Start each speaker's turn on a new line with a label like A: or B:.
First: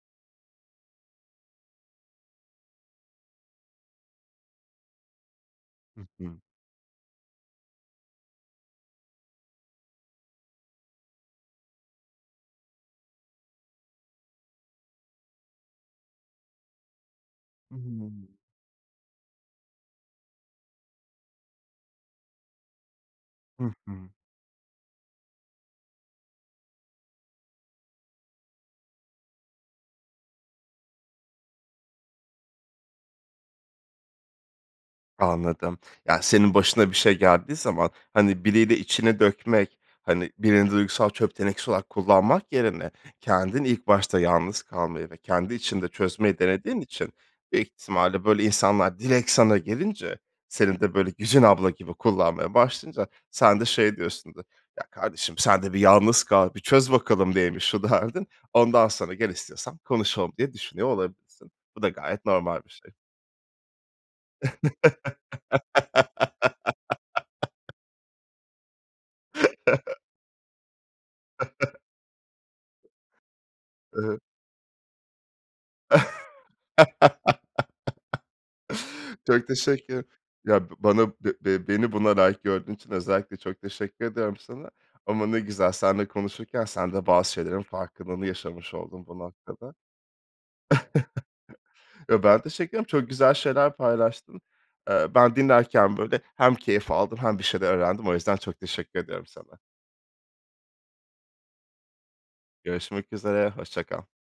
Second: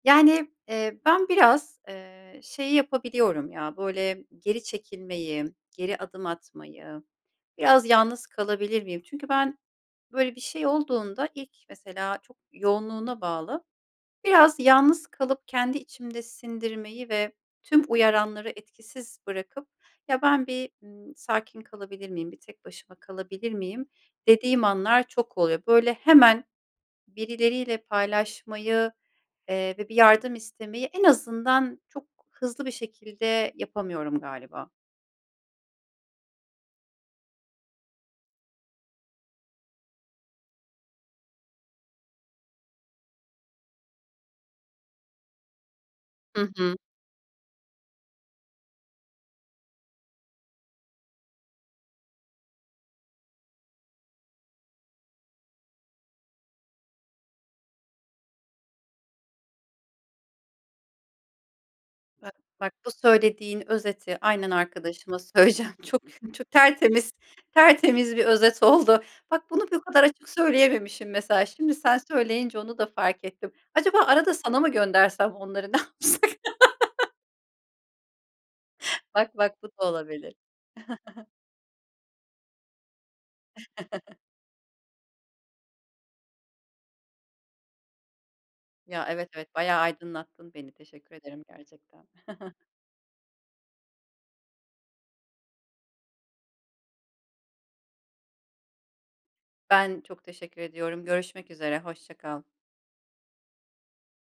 A: Yani, eee, ben biraz, eee, şeyi yapabiliyorum ya, böyle geri çekilmeyi, geri
B: Hı
A: adım
B: hı.
A: atmayı, "Biraz yalnız kalabilir miyim?" Çünkü ben böyle bir şey olduğunda ilk mesela, çok yoğunluğuna bağlı, biraz yalnız kalıp kendi içimde sindirmeyi ve tüm
B: Hımm.
A: uyaranları etkisiz bırakıp "Ya, ben bir, ımm, sakin kalabilir miyim, bir tek başıma kalabilir
B: Hı
A: miyim?"
B: hı.
A: dediğim anlar çok oluyor, böyle, hemen birileriyle paylaşmayı, eee, ve bir yardım istemeyi, en azından çok hızlı bir şekilde, yapamıyorum galiba.
B: Anladım. Yani, senin başına bir şey geldiği zaman, hani, biriyle içini dökmek, hani, birini duygusal çöp tenekesi olarak kullanmak yerine kendin ilk başta yalnız kalmayı ve kendi içinde çözmeyi
A: Hı hı.
B: denediğin için büyük ihtimalle böyle insanlar direkt sana gelince, senin de böyle Güzin abla gibi kullanmaya başlayınca sen de şey diyorsun, [unintelligible] "Ya, kardeşim sen de bir yalnız kal, bir çöz bakalım neymiş şu derdin, ondan sonra gel istiyorsan konuşalım." diye düşünüyor olabilirsin. Bu da gayet
A: Bak
B: normal bir
A: bak
B: şey.
A: bu söylediğin özeti aynen arkadaşıma söyleyeceğim çok, çok tertemiz, tertemiz bir özet oldu. Bak, bunu bu o kadar açık söyleyememişim mesela, şimdi sen söyleyince onu da fark ettim. Acaba
B: [unintelligible]
A: arada sana mı göndersem onları ne yapsak? Bak
B: Çok
A: bak bu da
B: teşekkür.
A: olabilir.
B: Ya b bana be be beni buna layık gördüğün için özellikle çok teşekkür ediyorum sana ama ne güzel, seninle konuşurken sen de bazı şeylerin farkındalığını yaşamış
A: Ya,
B: oldun bu
A: evet, evet.
B: noktada.
A: Bayağı aydınlattın beni, teşekkür ederim gerçekten.
B: Eee, ben teşekkür ederim, çok güzel şeyler paylaştın. Eee, Ben dinlerken, böyle, hem keyif aldım hem bir şeyler öğrendim. O yüzden çok teşekkür ediyorum sana.
A: Ben çok teşekkür ediyorum. Görüşmek üzere, hoşça kal.
B: Görüşmek üzere, hoşça kal.